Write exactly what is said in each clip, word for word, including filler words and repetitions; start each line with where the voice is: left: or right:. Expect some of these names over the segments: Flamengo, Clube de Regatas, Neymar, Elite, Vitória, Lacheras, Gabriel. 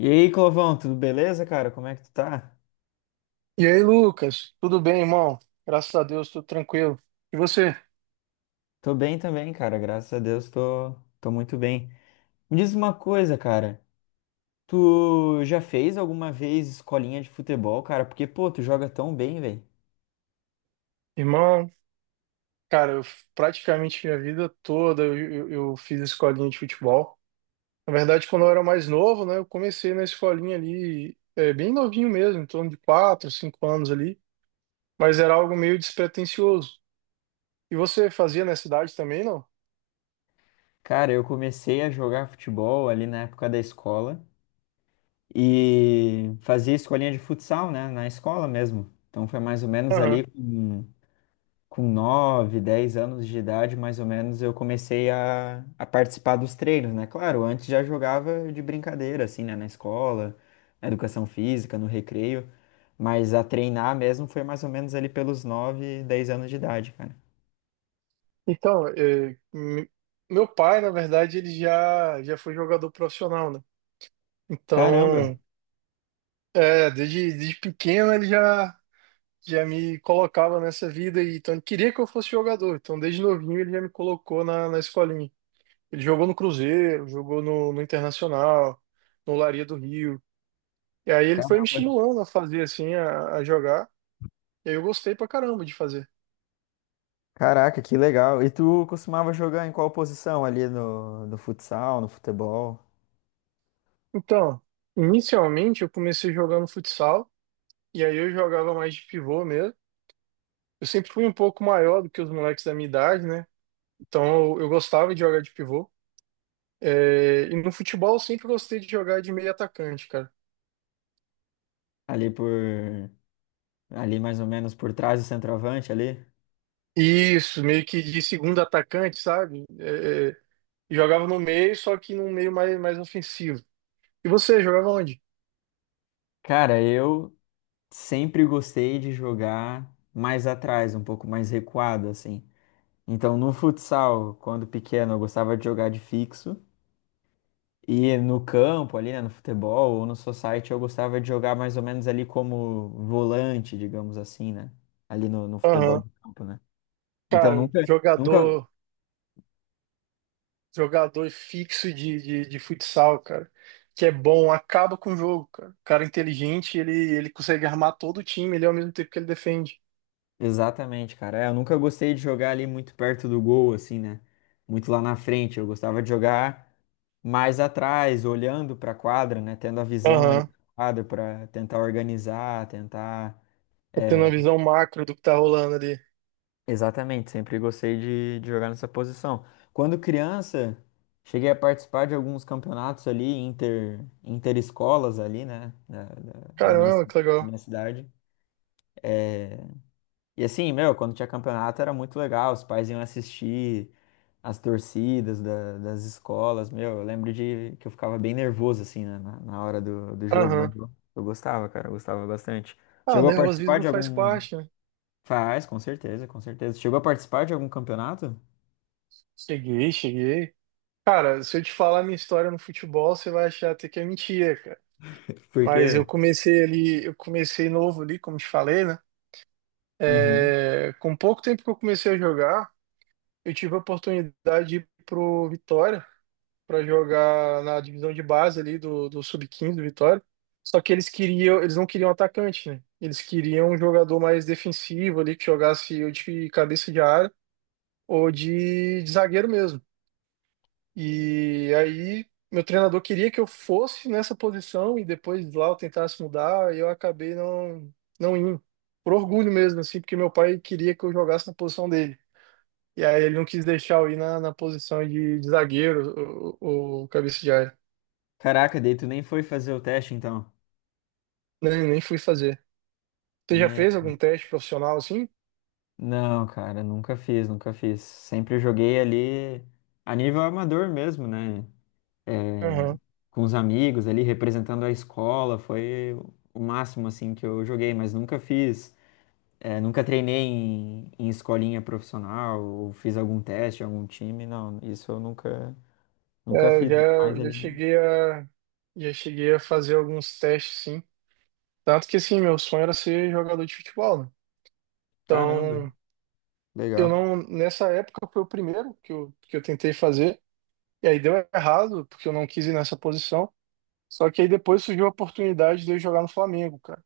left: E aí, Clovão, tudo beleza, cara? Como é que tu tá?
right: E aí, Lucas? Tudo bem, irmão? Graças a Deus, tudo tranquilo. E você?
left: Tô bem também, cara. Graças a Deus, tô, tô muito bem. Me diz uma coisa, cara. Tu já fez alguma vez escolinha de futebol, cara? Porque, pô, tu joga tão bem, velho.
right: Irmão, cara, eu f- praticamente minha vida toda eu, eu, eu fiz escolinha de futebol. Na verdade, quando eu era mais novo, né, eu comecei na escolinha ali, é, bem novinho mesmo, em torno de quatro, cinco anos ali, mas era algo meio despretensioso. E você fazia nessa idade também, não?
left: Cara, eu comecei a jogar futebol ali na época da escola e fazia escolinha de futsal, né? Na escola mesmo. Então foi mais ou menos
right: Aham.
left: ali. com com nove dez anos de idade, mais ou menos, eu comecei a, a participar dos treinos, né? Claro, antes já jogava de brincadeira, assim, né? Na escola, na educação física, no recreio, mas a treinar mesmo foi mais ou menos ali pelos nove dez anos de idade, cara.
right: Então, é, me- meu pai, na verdade, ele já, já foi jogador profissional, né?
left: Caramba!
right: Então. É, desde, desde pequeno ele já, já me colocava nessa vida e então ele queria que eu fosse jogador. Então desde novinho ele já me colocou na, na escolinha. Ele jogou no Cruzeiro, jogou no, no Internacional, no Laria do Rio. E aí ele foi me
left: Caramba!
right: estimulando a fazer assim, a, a jogar. E aí eu gostei pra caramba de fazer.
left: Caraca, que legal. E tu costumava jogar em qual posição ali no, no futsal, no futebol?
right: Então, inicialmente eu comecei jogando futsal e aí eu jogava mais de pivô mesmo. Eu sempre fui um pouco maior do que os moleques da minha idade, né? Então eu eu gostava de jogar de pivô. É, e no futebol eu sempre gostei de jogar de meio atacante, cara.
left: Ali por. Ali mais ou menos por trás do centroavante ali?
right: Isso, meio que de segundo atacante, sabe? É, é, jogava no meio, só que num meio mais, mais ofensivo. E você, jogava onde?
left: Cara, eu sempre gostei de jogar mais atrás, um pouco mais recuado, assim. Então, no futsal, quando pequeno, eu gostava de jogar de fixo. E no campo, ali, né, no futebol ou no society, eu gostava de jogar mais ou menos ali como volante, digamos assim, né? Ali no, no futebol
right: Aham.
left: de campo, né? Então,
right: Cara,
left: nunca, nunca.
right: jogador, jogador fixo de, de, de futsal, cara, que é bom, acaba com o jogo, cara. Cara é inteligente, ele, ele consegue armar todo o time, ele ao mesmo tempo que ele defende.
left: Exatamente, cara. É, eu nunca gostei de jogar ali muito perto do gol, assim, né? Muito lá na frente. Eu gostava de jogar mais atrás, olhando para a quadra, né? Tendo a visão ali. Uhum.
right: Aham.
left: Da quadra para tentar organizar, tentar.
right: Tá tendo uma
left: É,
right: visão macro do que tá rolando ali.
left: exatamente, sempre gostei de, de jogar nessa posição. Quando criança, cheguei a participar de alguns campeonatos ali, inter, interescolas ali, né? Da, da, da minha,
right: Caramba,
left: ci-
right: que
left: da
right: legal.
left: minha cidade. eh, E assim, meu, quando tinha campeonato era muito legal, os pais iam assistir as torcidas da- das escolas, meu, eu lembro de que eu ficava bem nervoso, assim, né, na, na hora do, do jogo,
right: Aham.
left: mas eu, eu gostava, cara, eu gostava bastante.
right: Ah,
left: Chegou a participar
right: nervosismo
left: de
right: faz
left: algum...
right: parte, né?
left: Faz, com certeza, com certeza. Chegou a participar de algum campeonato?
right: Cheguei, cheguei. Cara, se eu te falar minha história no futebol, você vai achar até que é mentira, cara. Mas
left: Porque...
right: eu comecei ali, eu comecei novo ali, como te falei, né?
left: Uhum.
right: É, com pouco tempo que eu comecei a jogar, eu tive a oportunidade de ir pro Vitória para jogar na divisão de base ali do, do sub quinze do Vitória. Só que eles queriam, eles não queriam atacante, né? Eles queriam um jogador mais defensivo ali que jogasse ou de cabeça de área ou de de zagueiro mesmo. E aí, meu treinador queria que eu fosse nessa posição e depois lá eu tentasse mudar, e eu acabei não, não indo. Por orgulho mesmo, assim, porque meu pai queria que eu jogasse na posição dele. E aí ele não quis deixar eu ir na, na posição de, de zagueiro, o, o cabeça de área.
left: Caraca, daí tu nem foi fazer o teste, então.
right: Nem, nem fui fazer. Você já
left: É.
right: fez algum teste profissional assim?
left: Não, cara, nunca fiz, nunca fiz. Sempre joguei ali a nível amador mesmo, né? eh,
right: Aham.
left: com os amigos ali, representando a escola, foi o máximo assim que eu joguei, mas nunca fiz, eh, nunca treinei em, em escolinha profissional, ou fiz algum teste, em algum time, não, isso eu nunca, nunca
right: É, eu
left: fiz, ainda mais
right: já, já
left: ali. No-
right: cheguei a, já cheguei a fazer alguns testes, sim. Tanto que, assim, meu sonho era ser jogador de futebol, né?
left: Caramba,
right: Então, eu
left: legal.
right: não. Nessa época foi o primeiro que eu, que eu tentei fazer. E aí deu errado, porque eu não quis ir nessa posição. Só que aí depois surgiu a oportunidade de eu jogar no Flamengo, cara.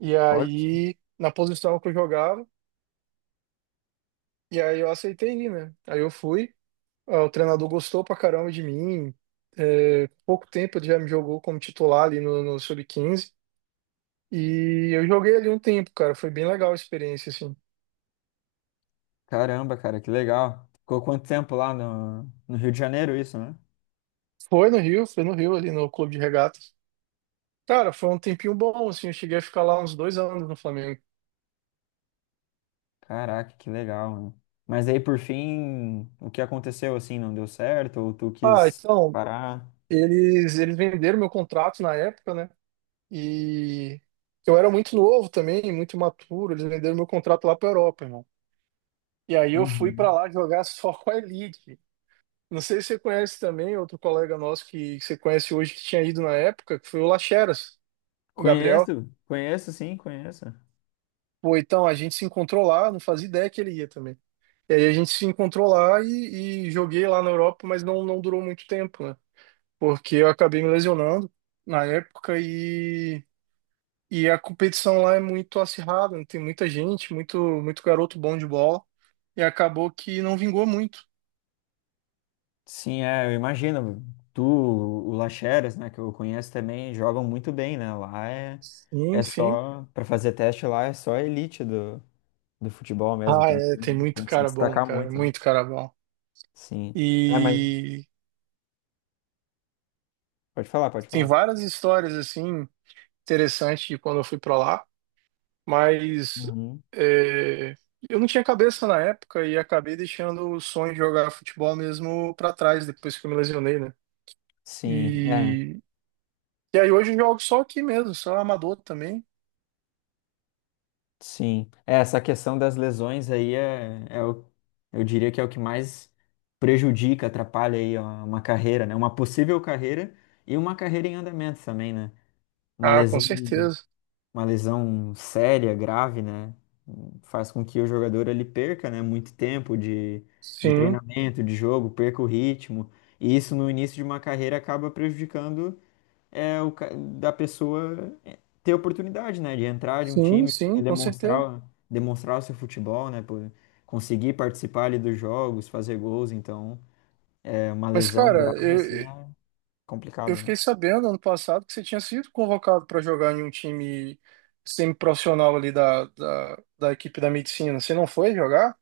right: E
left: Olha só.
right: aí, na posição que eu jogava, e aí eu aceitei ir, né? Aí eu fui, ah, o treinador gostou pra caramba de mim. É, pouco tempo ele já me jogou como titular ali no, no sub Quinze. E eu joguei ali um tempo, cara. Foi bem legal a experiência, assim.
left: Caramba, cara, que legal. Ficou quanto tempo lá no, no Rio de Janeiro isso, né?
right: Foi no Rio, foi no Rio, ali no Clube de Regatas. Cara, foi um tempinho bom, assim, eu cheguei a ficar lá uns dois anos no Flamengo.
left: Caraca, que legal, mano. Mas aí, por fim, o que aconteceu, assim, não deu certo? Ou tu
right: Ah,
left: quis
right: então,
left: parar?
right: eles, eles venderam meu contrato na época, né? E eu era muito novo também, muito imaturo, eles venderam meu contrato lá pra Europa, irmão. E aí eu fui pra
left: Uhum.
right: lá jogar só com a Elite. Não sei se você conhece também, outro colega nosso que, que você conhece hoje que tinha ido na época, que foi o Lacheras, o Gabriel.
left: Conheço, conheço sim, conheço.
right: Pô, então, a gente se encontrou lá, não fazia ideia que ele ia também. E aí a gente se encontrou lá e, e joguei lá na Europa, mas não, não durou muito tempo, né? Porque eu acabei me lesionando na época e, e a competição lá é muito acirrada, né? Tem muita gente, muito, muito garoto bom de bola, e acabou que não vingou muito.
left: Sim, é, eu imagino. Tu, o Lacheras, né, que eu conheço também, jogam muito bem, né? Lá é, é
right: Sim, sim.
left: só, para fazer teste lá, é só a elite do, do futebol mesmo.
right: Ah,
left: Tem
right: é,
left: que,
right: tem muito
left: tem que se
right: cara bom,
left: destacar
right: cara,
left: muito, né?
right: muito cara bom.
left: Sim. É, mas
right: E
left: pode falar, pode
right: tem
left: falar.
right: várias histórias, assim, interessantes de quando eu fui pra lá, mas
left: Uhum.
right: é, eu não tinha cabeça na época e acabei deixando o sonho de jogar futebol mesmo pra trás, depois que eu me lesionei, né?
left: Sim, é.
right: E E aí hoje eu jogo só aqui mesmo, só amador também.
left: Sim, é, essa questão das lesões aí é, é o, eu diria que é o que mais prejudica, atrapalha aí ó, uma carreira, né? Uma possível carreira e uma carreira em andamento também, né? Uma
right: Ah, com
left: lesão,
right: certeza.
left: uma lesão séria, grave, né? Faz com que o jogador ele perca, né? Muito tempo de, de
right: Sim,
left: treinamento, de jogo, perca o ritmo. E isso no início de uma carreira acaba prejudicando é o ca- da pessoa ter oportunidade, né, de entrar de um
right: sim,
left: time, poder
right: sim, com certeza.
left: demonstrar, demonstrar o seu futebol, né, por conseguir participar ali dos jogos, fazer gols, então é uma
right: Mas,
left: lesão
right: cara,
left: grave assim
right: eu,
left: é
right: eu
left: complicado, né?
right: fiquei sabendo ano passado que você tinha sido convocado para jogar em um time semi-profissional ali da, da, da equipe da medicina. Você não foi jogar?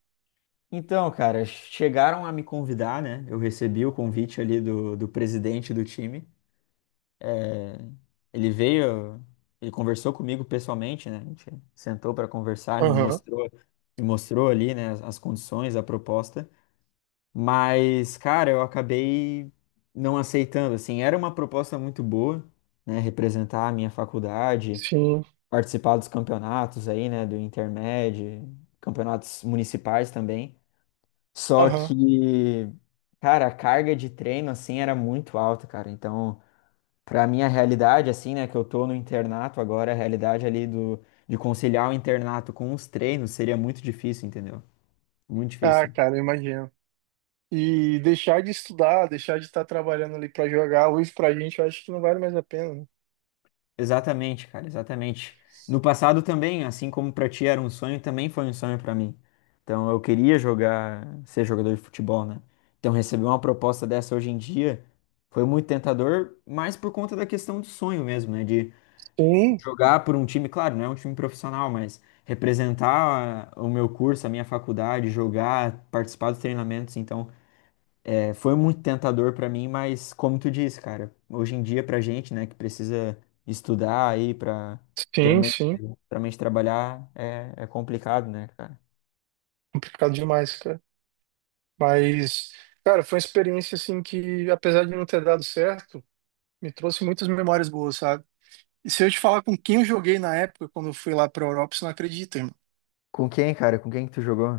left: Então, cara, chegaram a me convidar, né? Eu recebi o convite ali do, do presidente do time. Ele veio, ele conversou comigo pessoalmente, né? A gente sentou para conversar, ele me
right: Aham,
left: mostrou, me mostrou ali, né, as as condições, a proposta. Mas, cara, eu acabei não aceitando, assim, era uma proposta muito boa, né, representar a minha faculdade,
right: sim,
left: participar dos campeonatos aí, né, do Intermed, campeonatos municipais também. Só
right: aham.
left: que, cara, a carga de treino assim era muito alta, cara. Então, pra minha realidade assim, né, que eu tô no internato agora, a realidade ali do de conciliar o internato com os treinos seria muito difícil, entendeu? Muito
right: Ah,
left: difícil.
right: cara, eu imagino. E deixar de estudar, deixar de estar trabalhando ali para jogar, hoje pra gente eu acho que não vale mais a pena, né?
left: Exatamente, cara, exatamente. No passado também, assim como pra ti era um sonho, também foi um sonho pra mim. Então eu queria jogar, ser jogador de futebol, né? Então receber uma proposta dessa hoje em dia foi muito tentador, mas por conta da questão do sonho mesmo, né? De
right: Sim,
left: jogar por um time, claro, não é um time profissional, mas representar a- o meu curso, a minha faculdade, jogar, participar dos treinamentos, então é, foi muito tentador pra mim, mas como tu disse, cara, hoje em dia pra gente, né, que precisa estudar aí pra
right: sim,
left: futuramente,
right: sim.
left: futuramente trabalhar, é, é complicado, né, cara?
right: Complicado demais, cara. Mas, cara, foi uma experiência assim que, apesar de não ter dado certo, me trouxe muitas memórias boas, sabe? E se eu te falar com quem eu joguei na época, quando eu fui lá pra Europa, você não acredita, irmão.
left: Com quem, cara? Com quem que tu jogou?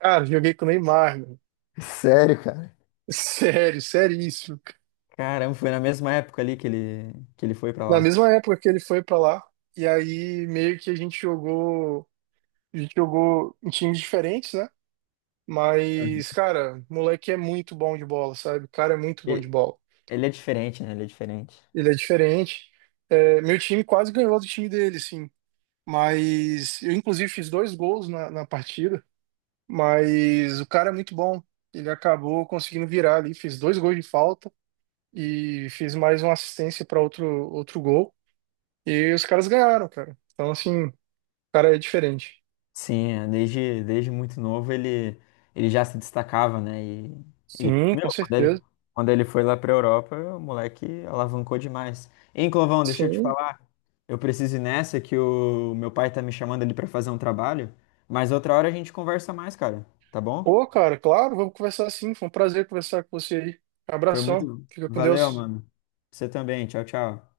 right: Cara, eu joguei com o Neymar, meu.
left: Sério, cara?
right: Sério, seríssimo.
left: Caramba, foi na mesma época ali que ele, que ele foi pra
right: Na
left: lá.
right: mesma época que ele foi pra lá, e aí meio que a gente jogou, a gente jogou em times diferentes, né?
left: Uhum.
right: Mas, cara, o moleque é muito bom de bola, sabe? O cara é muito bom de
left: Ele,
right: bola.
left: ele é diferente, né? Ele é diferente.
right: Ele é diferente. É, meu time quase ganhou do time dele, assim. Mas eu, inclusive, fiz dois gols na, na partida. Mas o cara é muito bom. Ele acabou conseguindo virar ali. Fiz dois gols de falta e fiz mais uma assistência para outro, outro gol. E os caras ganharam, cara. Então, assim, o cara é diferente.
left: Sim, é, desde, desde muito novo ele, ele já se destacava, né? E, e
right: Sim, com
left: meu, quando ele,
right: certeza.
left: quando ele foi lá pra Europa, o moleque alavancou demais. Hein, Clovão, deixa eu te
right: Sim.
left: falar, eu preciso ir nessa que o meu pai tá me chamando ali pra fazer um trabalho, mas outra hora a gente conversa mais, cara, tá bom?
right: Pô, cara, claro, vamos conversar sim. Foi um prazer conversar com você aí.
left: Foi
right: Abração.
left: muito.
right: Fica com
left: Valeu,
right: Deus.
left: mano. Você também, tchau, tchau.